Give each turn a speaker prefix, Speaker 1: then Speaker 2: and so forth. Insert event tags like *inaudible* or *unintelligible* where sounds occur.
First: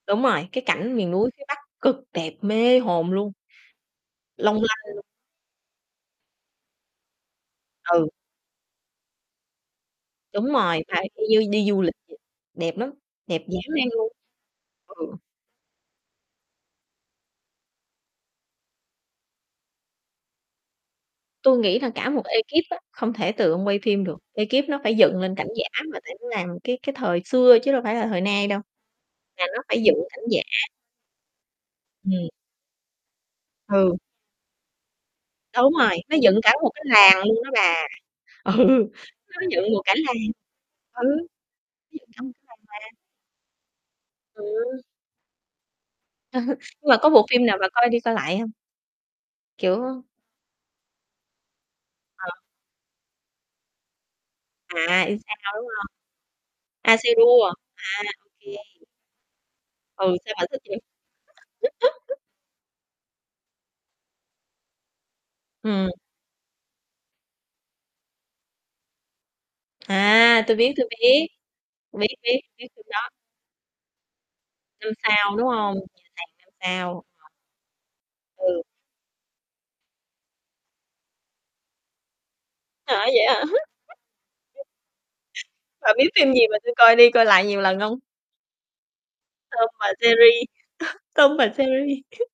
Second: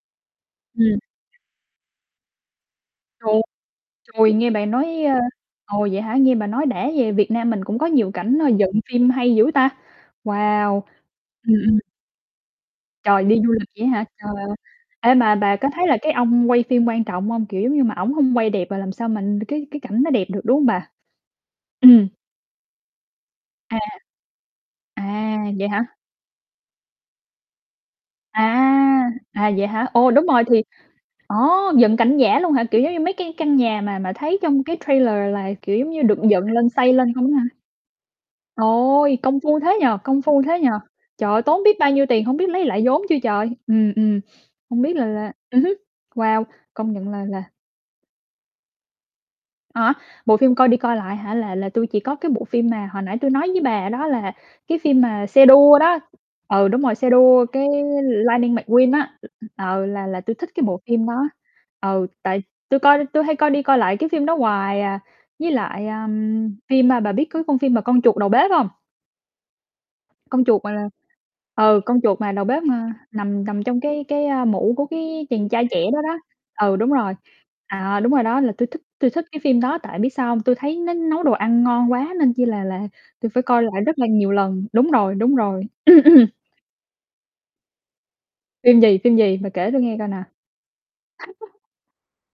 Speaker 1: Đúng rồi, cái cảnh
Speaker 2: Ừm.
Speaker 1: miền núi phía Bắc cực đẹp, mê hồn luôn.
Speaker 2: Ồ. Trời, nghe
Speaker 1: Long
Speaker 2: bà
Speaker 1: lanh.
Speaker 2: nói, a ồ, vậy hả, nghe bà nói đã về Việt Nam mình cũng có
Speaker 1: Ừ.
Speaker 2: nhiều cảnh nó dựng phim hay dữ ta.
Speaker 1: Đúng
Speaker 2: Wow.
Speaker 1: rồi, phải y như
Speaker 2: Ừm,
Speaker 1: đi
Speaker 2: ừm.
Speaker 1: du lịch vậy. Đẹp lắm,
Speaker 2: Trời, đi
Speaker 1: đẹp
Speaker 2: du
Speaker 1: dã
Speaker 2: lịch vậy
Speaker 1: man
Speaker 2: á hả?
Speaker 1: luôn.
Speaker 2: Trời ơi.
Speaker 1: Ừ.
Speaker 2: Ê, mà bà có thấy là cái ông quay phim quan trọng hông? Kiểu giống như mà ổng hông quay đẹp rồi làm sao mà cái cái cảnh nó đẹp được, đúng hông bà?
Speaker 1: Tui nghĩ là
Speaker 2: Ừm.
Speaker 1: cả một ekip á, không thể từ ông
Speaker 2: À.
Speaker 1: quay phim được, ekip nó phải
Speaker 2: À,
Speaker 1: dựng lên cảnh
Speaker 2: vậy
Speaker 1: giả
Speaker 2: hả?
Speaker 1: mà, tại nó làm cái cái thời xưa chứ đâu phải là thời nay đâu,
Speaker 2: À!
Speaker 1: là
Speaker 2: À,
Speaker 1: nó
Speaker 2: vậy
Speaker 1: phải
Speaker 2: hả?
Speaker 1: dựng
Speaker 2: Ồ,
Speaker 1: cảnh
Speaker 2: đúng
Speaker 1: giả.
Speaker 2: rồi thì ồ, dựng cảnh
Speaker 1: Ừm.
Speaker 2: giả luôn hả, kiểu, giống như mấy cái căn nhà
Speaker 1: Ừ.
Speaker 2: mà mà thấy trong cái trailer là,
Speaker 1: Đúng
Speaker 2: kiểu,
Speaker 1: rồi,
Speaker 2: giống như,
Speaker 1: nó
Speaker 2: được
Speaker 1: dựng
Speaker 2: dựng
Speaker 1: cả
Speaker 2: lên,
Speaker 1: một cái
Speaker 2: xây lên không
Speaker 1: làng luôn
Speaker 2: á hả?
Speaker 1: đó bà. Ừ.
Speaker 2: Ôi, công
Speaker 1: Nó
Speaker 2: phu
Speaker 1: dựng
Speaker 2: thế
Speaker 1: một
Speaker 2: nhỉ,
Speaker 1: cả làng.
Speaker 2: công phu thế nhỉ!
Speaker 1: Ừ.
Speaker 2: Trời ơi, tốn biết bao
Speaker 1: Nó dựng
Speaker 2: nhiêu
Speaker 1: cả
Speaker 2: tiền
Speaker 1: một
Speaker 2: hổng
Speaker 1: cái
Speaker 2: biết
Speaker 1: làng
Speaker 2: lấy lại
Speaker 1: mà.
Speaker 2: vốn chưa trời. Ừm, ừm. *sniffs*
Speaker 1: Ừ.
Speaker 2: Hông biết là là ừm hứm.
Speaker 1: Ừ.
Speaker 2: Wow,
Speaker 1: Nhưng
Speaker 2: công
Speaker 1: mà
Speaker 2: nhận
Speaker 1: có
Speaker 2: là
Speaker 1: bộ
Speaker 2: là
Speaker 1: phim nào bà coi đi coi lại hông?
Speaker 2: Á,
Speaker 1: Kiểu
Speaker 2: bộ phim coi đi coi lại hả là là tui chỉ có cái
Speaker 1: Ờ.
Speaker 2: bộ phim mà hồi nãy tui nói với bà đó là cái phim
Speaker 1: À, yêu
Speaker 2: mà xe
Speaker 1: sao, đúng
Speaker 2: đua
Speaker 1: hông?
Speaker 2: đó, ừ, đúng rồi,
Speaker 1: À,
Speaker 2: xe
Speaker 1: xe
Speaker 2: đua
Speaker 1: đua.
Speaker 2: cái
Speaker 1: À, ô kê.
Speaker 2: "Lightning McQueen" á, ờ, là
Speaker 1: Ừ,
Speaker 2: là tui
Speaker 1: sao bà
Speaker 2: thích
Speaker 1: thích
Speaker 2: cái
Speaker 1: vậy?
Speaker 2: bộ phim đó. Ừ,
Speaker 1: *laughs*
Speaker 2: tại tui coi tui hay coi đi coi lại cái phim đó hoài à, với lại,
Speaker 1: Ừm.
Speaker 2: ơm, phim, a, bà biết có con phim mà con chuột đầu bếp hông? Con
Speaker 1: À, tui
Speaker 2: chuột mà
Speaker 1: biết, tui
Speaker 2: là
Speaker 1: biết.
Speaker 2: ừ, con
Speaker 1: Biết,
Speaker 2: chuột mà
Speaker 1: biết,
Speaker 2: đầu bếp
Speaker 1: biết phim
Speaker 2: mà
Speaker 1: đó.
Speaker 2: nằm nằm trong cái cái, a, mũ của
Speaker 1: Năm
Speaker 2: cái
Speaker 1: sao đúng
Speaker 2: chàng trai
Speaker 1: không,
Speaker 2: trẻ đó
Speaker 1: "Nhà
Speaker 2: đó.
Speaker 1: Hàng Năm
Speaker 2: Ừ, đúng
Speaker 1: Sao."
Speaker 2: rồi.
Speaker 1: *unintelligible*
Speaker 2: À, đúng rồi đó, là
Speaker 1: Ừ.
Speaker 2: tui thích tui thích cái phim đó tại, biết sao hông? Tui thấy nó nấu đồ ăn ngon quá, nên chi là là
Speaker 1: À, vậy
Speaker 2: tui
Speaker 1: hả?
Speaker 2: phải coi lại rất là nhiều lần. Đúng rồi, đúng rồi.
Speaker 1: Bà biết phim
Speaker 2: *clears throat*
Speaker 1: gì mà tui coi đi coi lại nhiều lần hông?
Speaker 2: Phim gì, phim gì? Bà kể
Speaker 1: Tom
Speaker 2: tui
Speaker 1: và
Speaker 2: nghe coi nào.
Speaker 1: Jerry. *chuckles* Tom và
Speaker 2: *chuckles*
Speaker 1: Jerry. *chuckles*